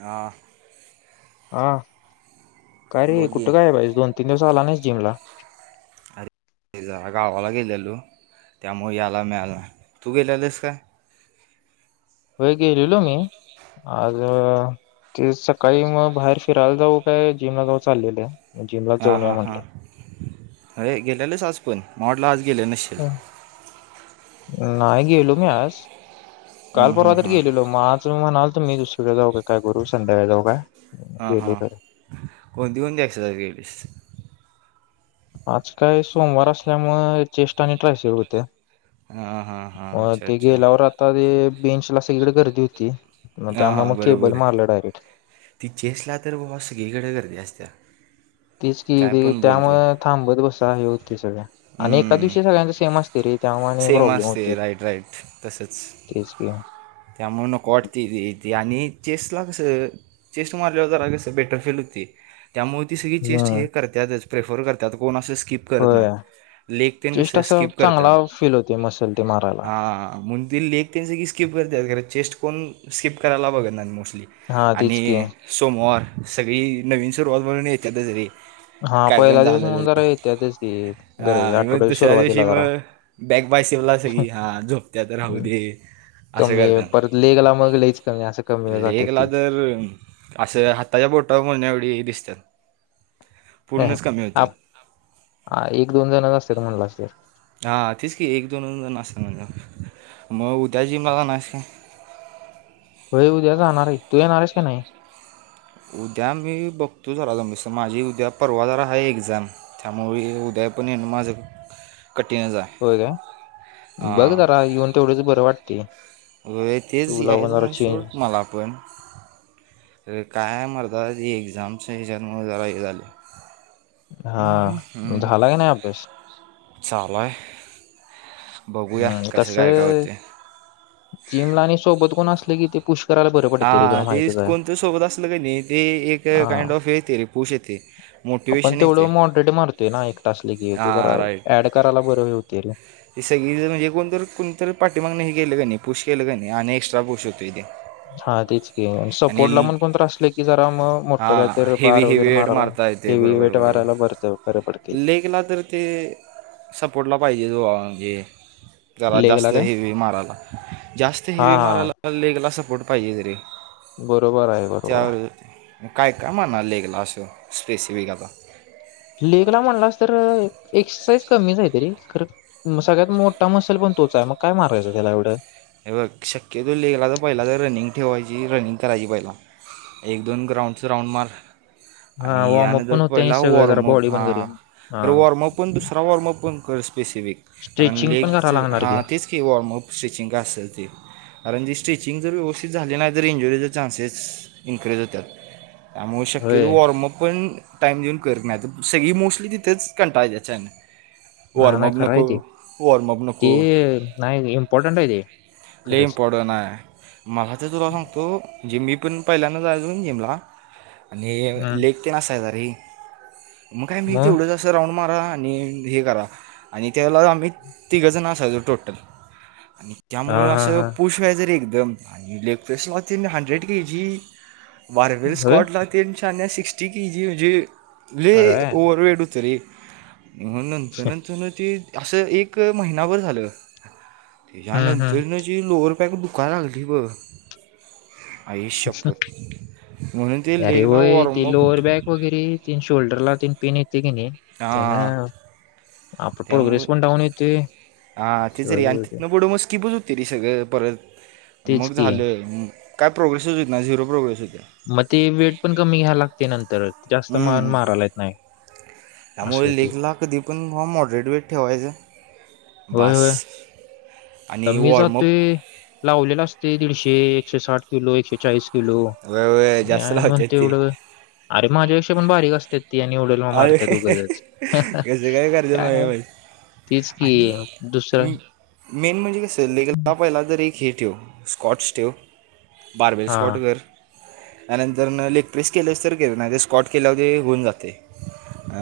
हा. हा काय रे बोल की कुठे काय बाज दोन तीन दिवस. झाला नाही जिमला. अरे जरा गावाला गेलेलो त्यामुळे यायला मिळाल ना तू गेलेलस का? वय गेलेलो मी. आज ते सकाळी मग बाहेर फिरायला जाऊ काय जिमला जाऊ चाललेलं आहे. जिमला हां जाऊन यावं हां हां म्हटलं. अरे गेलेलेच आज पण म वाटलं आज गेलेल नसशील. हं. नाही गेलो मी आज काल हां हां परवा तर हां गेलेलो मज म्हणाल तर मी दुसरीकडे जाऊ हो. काय करू संध्याकाळ जाऊ का हां गेलो हां तर. कोणती कोणती एक्सरसाइज केलीस आज काय सोमवार असल्यामुळे चेष्ट आणि ट्रयस होते्या. हां हां हां अ अच्छा ते अच्छा गेल्यावर आता ते बेंच ला सगळीकडे गर्दी होती. मग हां त्यामुळे हां मग केबल बरोबर आहे. मारलं डायरेक्ट. ती चेसला तर व सगळीकडे गर्दी असते. तेच की त्यामुळं थांबत बसा हे होते सगळ्या आणि एका दिवशी सगळ्यांच सेम असते रे. त्यामुळे सेम प्रॉब्लेम होते असते राईट राईट तसच तेच की त्यामुळे नको वाटत ते. ते आणि चेस ला कसं चेस्ट मारल्यावर जरा कसं बेटर फील होती. त्यामुळे ती सगळी चेस्ट हम्म हे करतातच प्रेफर करतात कोण असं स्कीप करत होय नाही लेग तेन चेस्ट कसं असा स्कीप चांगला करतात. फील होते मसल ते मारायला हा मुं त लेग त्यां सी स्किप करतात चेस्ट कोण स्किप करायला बघत नाही मोस्ट. हा आणि तेच की सोमवार सगळी नवीन सुरुवात बनून येते तर जरी. हा पहिला दिवस म्हणून जरा येते तेच. हा इव्हन दुसऱ्या दिवशी मग बॅग बाय शिवला सगी हा झोपत्या तर राहू दे. ह असे कमी करते परत लेगला मग लईच कमी असं कमी जातात लेकला ती तर असं हाताच्या फोटा म्हण [unintelligible] डे दिसतात पूर्णच कमी होतात एक दोन जणच असतात म्हणला अस. हा तीच की एक दोन ज असत म्हणजे मग उद्याची मला नाय. होय उद्या जाणार आहे तू येणारस का नाही? उद्या मी बघतो जरा जस माझी उद्या परवा जरा आहे एक्झाम त्यामुळे उद्या. त्या पण माझ ह होय काय बघ जरा येऊन तेवढच बरं वाटते. अ तेच तुला पण यायच जरा आहे चेंज शवट मला पण. काय मरतात ही एक्झाम्स हच्यामुळे जरा हे झाले. हा झाला का नाही अभ्यास? चालाय बघूया कसे कायकाय होतय. जिमलानी सोबत कोण असले कि ते पुष् हा ते कोणतं सोबत असलं का नाही ते एक हा काइंड ऑफ येते रे पूश येते. आपण मोटिवेशन येते तेवढं मॉडरेट मारतोय ना एक तासले गे हो तर हा ऍड करायला बर हे होते रे. इ सगळीजण ए कोणत कोणीतरी पाठीमाग केलं का नाही पुष केलं का नाही आणि एक्स्ट्रा पूश होतो इथे. हा तेच क आणि सपोर्टला ल- पण कोण आसले की जरा मग मोठं कायतर बार वगैरे माराला. ते बरोबर बरोबर लेकला तर ते सपोर्टला पाहिजे बाबा. लेगला जास्त काय हेवी माराय जास्त हा हेवी हा मारायला लेगला पाहिजेच रे बरोबर आहे बरोबर आहे. ग काय काय म्हणा लेगला असं स्पेसिफिक आता. लेग ला म्हणला तर एक्सरसाईज कमीच आहे तरी सगळ्यात मोठा मसल पण तोच आहे मग काय मारायचं त्याला एवढं. शक्यतो लेगला तर पहिला तर रनिंग ठेवायची रनिंग करायची पहिला. एक दोन ग्राउंडचं राऊंड मार. [inaudible] आणि वॉर्मअप यानंतर पण होते आणि पहिला सगळं जरा वॉर्मअप बॉडी पण हा करूया अरे हा वॉर्मअप पण दुसरा वॉर्मअप पण कर स्पेश.. व कारण स्ट्रेचिंग लेग पण करायला जर लागणार हा तेच की वॉर्मप स्टिचिंग.. असेल ते कारण ती स्ट्रिचिंग जर व्यवस्थित झाली नाही तर इंजुरीचे चान्सेस इन्क्रीज होतात. त्यामुळे शक्यतो होय वॉर्मअप पण टाइम देऊन करत नाही तर सगळी मोस्टली तिथेच कंटाळाळ त्याच्यान.. वर नाही नाही खरं मभनख आहे ते वर माभ नख. ते नाही इम्पॉर्टंट आहे ते ल खरंच इम्पॉर्टंट आहे मला ते तुला सांगतो.. म्हणजे मी पण पहिल्यांद जायचून जिमला आणि हम्म लेग ते नाायच.. ते मग काय मी तेवढंचसं राऊं.. मारा आणि हे करा आणि त्याला आम्ही तिघंजण स जो टोटल. आणि, हा त्यामुळं हा असं हा पुषवा आहे जरी एकदम आणि लेग पेस्ट वा तन हंड्रेड के जी.. बार्वेल होय स्कॉटलातेच्याान्या सिकस्टी के जी म्हणजे अरे ओवरवेट उतरी.. नंतर नंतर न ते असं एक महिनाभर झालं हम्म त्याच्यानंतर.. हम्म तरी माझी लोवरपॅक दुकं लागली बघ आईष शपत. अरे वय तेी लोअर बॅक वगैरे तीन शोल्डरला तीन पिन य.. ते क नाही त्यां ना.. त्यामु हा तेच रे सगळं आणि होते तिथनं बड मस्कीिपच होत. तरी सगळं परत तेच मग की झाले काय प्रोग्रेसच होती ना झिरो प्रोग्रेस होती. मग ते वेट पण कमी घ्याला लागते नंतर जास्त मान हम्म. मारायलाेत नाही. असं त्यामुळे होते लेखला कधी पण हा मॉडरेट वेट ठेवायचा. होय होय बस! तर मी जातोय लावलेला असते दीडशे एकशे साठ किलो एकशे चाळीस.. वय वय जास्त किलोय म्हणते लावतात ते एवढं अरे माझ्यापेक्षा पण बारीक असते. ती आणि डलवा अरे मारत उगजच कसं करतात काय! माहिती तेीच कि दुसरं.. आणि मेन म्हणजे कस लेला पहिला तर एक हे ठेव स्कॉटस ठेव. बारवीवी हा स्पॉटगर.. त्यानंतर लेग प्रेस केल्या तर के नाही ते स्कॉट केल्यावर होऊन जाते.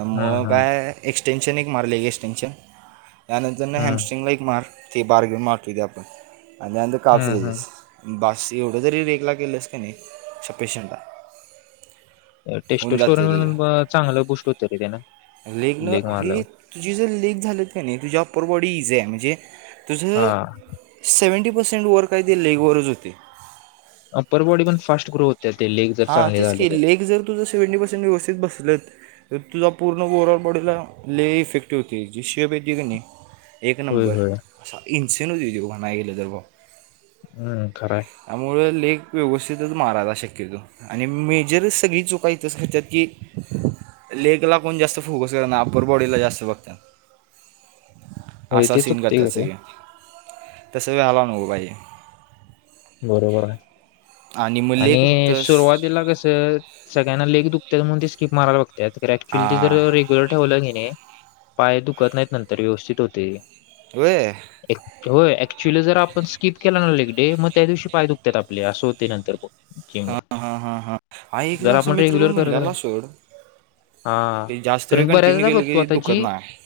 हम्म हम्म काय एक्स्टेनशन एक मारले एक एक्सटेनशन.. त्यानंतर हम्म हॅम्स्टिंगला एक मार ते बार्गेन मारत हो आपण आणि त्यानंतर हम्म कापसेजेस.. हम्म बस एवढं जरी रेकला गेलंस का नाही सफिशंट आहे. टेस्ट स्टोर चांगलं गोष्टट होत र दे ना. लेगन अरे तुझी जर लेग झालंत का नाही तुझ्या अप्पर बॉडी इजे आहे म्हणजे! हा तुझं सेवंटी पर्सेंट वर काय ते लेगवरच होते. अ पररवाडी पण फास्ट ग्रो होत. हा तीच केली एक जर तुझं सेव्हं्टी पर्सेंट व्यवस्थित बसल.. तर तुझा पूर्ण ओववरल बॉडीला ले इफेक्टिव्ह होतेची शेप येत की नाही.. एक होय नंबर होय असा इंचेनच व्हिडिओ घाणा गेला तरर भा.. हम्म खरंय. व्यवस्थितच मारायला शक्यतो आणि मेजर सगळी चुका इथच करतात की! लेगला कोण जास्त फोकस कर ना अप्पर बॉडीला जास्त बघत. होय असा ते सीन चुकते करत स खरे कळी तसं वळाला अ नभो बाज.. बरोबर आहे मग लेख फक्त आणि सुरुवात! स- त्याला कसं सगळ्यांना लेग दुखतात म्हणून ते स्किप मारयला लागत. त्यात ऍक्च्युअली ते ज हा रेग्युलर ठेवलं नाहीे नाही पाय दुखत नाहीत नंतर व्यवस्थित होते. होे. होय ऍक्च्युली जर आपण स्किप केला ना डे मग त्या दिवशी पाय दुखतात.. आपले असं होते नंतर प.. मुखिमला.. ह एकदा अस मित्र कोण म्हणलेला सोड हा ते जास्त वेळ कारण कंटिन्यू बऱ्याचदा केलं बघतो की आता जी दुखत नाही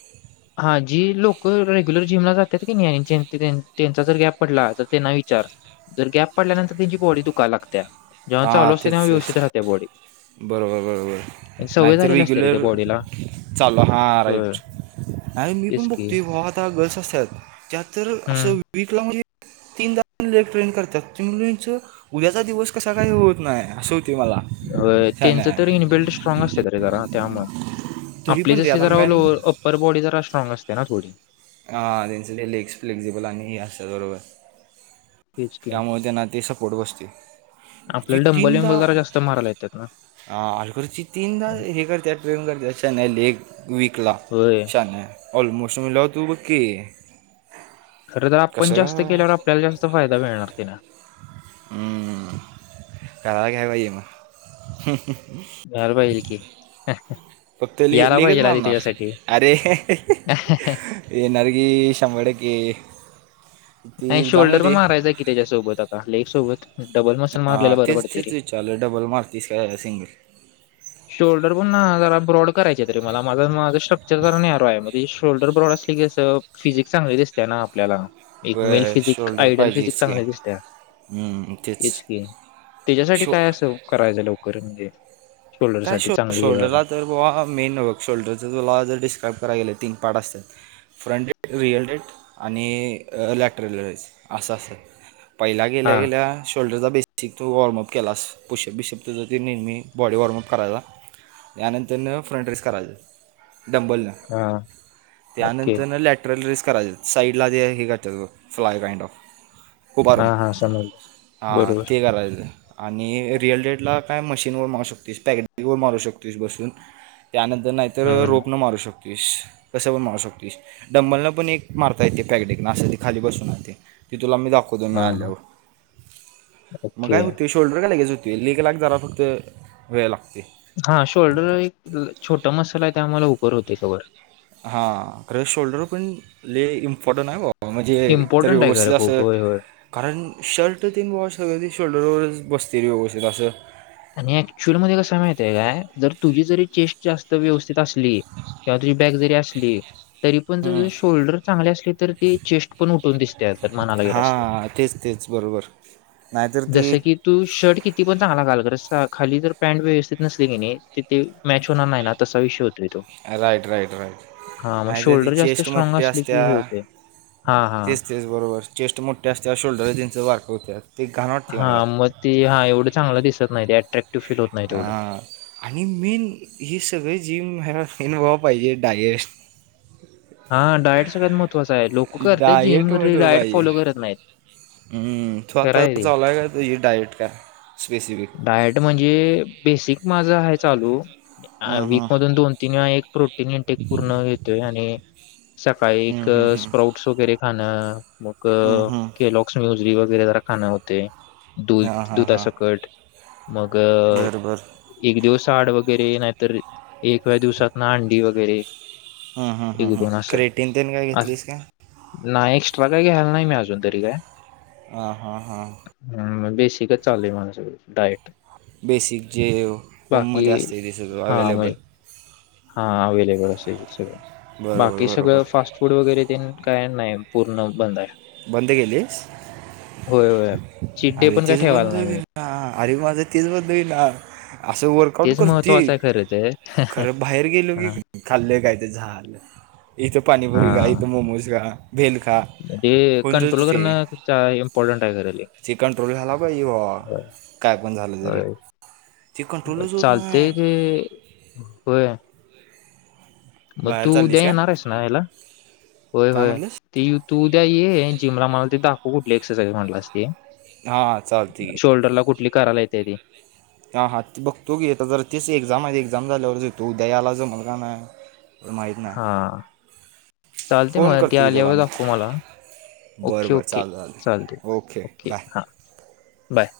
हां जी लोकं रेगुलर जिमला त की नाही त्यांचा जर गॅप पडला तर त्यांना विचार जर गॅप पडल्यानंतर त्यांची बॉडी दुखाय लागत्या जेव्हा चालू असते तेव्हा व्यवस्थित राहते बॉडी आणि बरोबर-बरोबर सवय नाहीतर झालेली असते रे रेग्युलर त्या बॉडीला चालू हा होय. राईट आणि मी तेच पण की बघतोय भावा आता गर्ल्स असतात त्यात तर हम्म असं वीकला म्हणजे तीनदाले ट्रेन करतातच उद्याचा दिवस कसा काही होत नाही असं मला हो सांगा त्यांचं तर इनबिल््ट स्ट्रॉग असते त रे घरात. त्यामुळ तरी आपली पण रे जशी आता जरा लो मॅन अप्पर बॉडी जरा स्ट्रॉग असते ना थोडी. हा त्यांचं लेग्स फ्लेक्झिबल आणि हे असं बरोबर. तेच की त्यामुळे त्यांना ते सपोर्ट बसते ती आपल्याला डंबल तीनदा विंबल जरा जास्त मारायला येतात ना हा अलकची तीनदा हे करते ट्रेण करते नाही लेग वक ला होय शान्या ऑलमोस्ट म्हणल्यावर तु बघ की खर तरर आपण कसं जास्त का केल्यावर आपल्याला जास्त फायदा [inaudible] मिळणार तिला हम्म का, [unintelligible] कराय पाहिजे म, करायला पाहिजेल की, फक्त ले यायला लेगच पाहिजे आधी मारणार त्याच्यासाठी अरे, येणार की शंभर टक्के ती नाही एक्झाम शोल्डर पण होते मारायचा आहे कि त्याच्यासोबत आता लेग सोबत डबल मसल हा मारलेला बरं तेच पडते तेच रे विचारलं डबल मारतयस काय सिंगल शोल्डर पण ना जरा ब्रॉड करायचे तरी मला माझा माझं स्ट्रक्चर जरा न्यॅरो आहे म शोल्डर ब्रॉड कस फिजिक्स चांगली दिसते ना आपल्याला एक मेल होय फिजिक शोल्डर आयडिल फिजिक पाहिजेच की चांगल्या हम्म, तेच दिसत्याच की त्याच्यासाठी शो काय असं करायचं लवकर म्हणजे शोल्डर काय साठी चांगली हे व्हायला शोल्डरला तर भावा मेन शोल्डरच तुला जर डिस्क्राईब करायला गेल तीन, पार्ट असत्यात, फ्रंट डेट रिअल डेट आणि लॅटरल रेसअसं असं, पहिला हा गेल्या गेल्या शोल्डरचा बेसिक तू वॉर्मअप केलास पोशप बिशप तुझं ती निेमी बॉडी वॉर्मअप करायला यानंतरन फ्रंट रेस् करायज डंबलनं हा ओके त्यानंतरन लॅटरल रेस् करायच साईडला जे हे करचं फ्लाय काइंड ऑफ हा उभारून हा समजलं हा बरोबर ते करायचं आणि रिअल डेटला, काय मशीनवर मारू शकतेस पॅकेटवर मारू शकतोस बसून त्यानंतर नाहीतर हम्म रोपनं मारू शकतो. कसं पण मारू शकतस डंबलला पण एक मारता येते पॅकटेकन असं ते खाली बसूनते तुला मी दाखवतो मी हा आल्यावर मग काय ओके होतय शोल्डर काय लगेच हो तु लीक लाग जरा फक्त वेळ लागतो. हा शोल्डर एक छोटा मसाला आहे त्या आम्हाला उपर होते कव्हर हा खरं शोल्डर पण लय इम्पॉर्टनट आहे भावा म्हणजे तर इम्पॉर्टंट आहे व्यवस्थित खरं खूप असं होय होय कारण शर्ट तीन वॉच सगळ्या शोल्डर र वरच बस्तय व्यवस्थित असं आणि ऍक्च्युअल मध्ये कस माहतय काय जर तुझी जरी चेस्ट जास्त व्यवस्थित असली किंवा तुझी बॅक जरी असली. तरी पण जर शोल्डर चांगले असले तर ते चेस्ट पण उठून दिसते तर म्हणाला गेल असत हां तेच बरोबर, नाहीतर ती जसं कि तू शर्ट किती पण चांगला घाल खरस खाली तरर पॅट व्यवस्थित नसले की नाही तिथे मॅच होणार नाही ना तसा विषय होत राईट राईट राईट मग आणि त्या ती शोल्डर जास्त चेस्ट स्ट्रॉंग मोठठी असले की असत्या, हे होते हा हा तेच तेच बरोबर चेस्ट मोठे असते शोल्डर त्यांच वारक होत. हा मग ते हा एवढं चांगलं दिसत नाही ते अट्रॅक्ट. हा आणि मेन ही सगळी जीम इनवॉव पाहिजे डायेस्ट हा डाएट सगळ्यात महत्त्वाचा आहे लोक करतात जिम डाईटो भेत डाएट बाई. फॉलो करत [unintelligible] नाहीत हू तू खरं आता आहे ते चावलाय का तुझी डायट का स्पेसिफिक डायट म्हणजे बेसिक माझा आहे चालू हां वीक मधून दोन, तीन, वेळा एक प्रोटीन इंटेक पूर्ण घेतोय आणि सकाळी स्प्राउट्स वगैरे खाणं, मग हां केलॉक्स्य म्यु री वगैरे जरा खाणं होतय, दूध हां हां दुधाासकट मग बरोबर एक दिवस थाड वगैरे, नाहीतर एकव्या दिवसात ना अंडी वगैरे ह ह एक ह दोन असं क्रेटिन तेन काय असं. घेतलीस का नाही एक्स्ट्रा काय घ्यायला नाही, मी अजून तरी काय ह हा हा. बेसिकच चाललय माझं डाईट बेसिक जे होममध्ये असते ते संगळ हा म अवेलेबल हा अवेलेबल असेल सगळं बरोबर बाकी बरोबर सगळं फास्ट फूड वगैरे ते काय नाही पूर्ण बंद आहे बंद केलीस होय, चीट डे अरे पण काय तेच ठेवायला बंद नाही होईन मी ना अरे माझं तेच बंद होईन ना. असं वर्कआउट तेच करती महत्त्वाचं आहे खरं ते खरं बाहेर र गेलो की हा खाल्ल का इथं झालं, इथं पाणीपुरी खा, हा इथं मोमोज खा. भेल खा. ते कंट्रोल करणं इम्पॉर्टंट आहे खरं लय ते कंट्रोल झाला पाहिजे बॉ. काय पण झालं जरी. चालते ते होय. म तू बाहेर उद्या चाललीस काय येणार आहेस ना याला, होय, काय होय, म्हणलंस ती तू उद्या ये. जिमला मला ते दाखवू कुठली एक्सरसाइज म्हटलास ती, हां चालते की शोल्डरला कुठली करायला. येते ती हा हा ती बघतो की आता जरं तेसी एक्झाम माझी एक्झाम तू उद्या यायला जमल का नाय, माहित नाय. हा चालते मला, ते आल्यावर मी दाखू मला. बरं ओके, बरं ओके चालेल चालते चालेल ओके, बाय हा बाय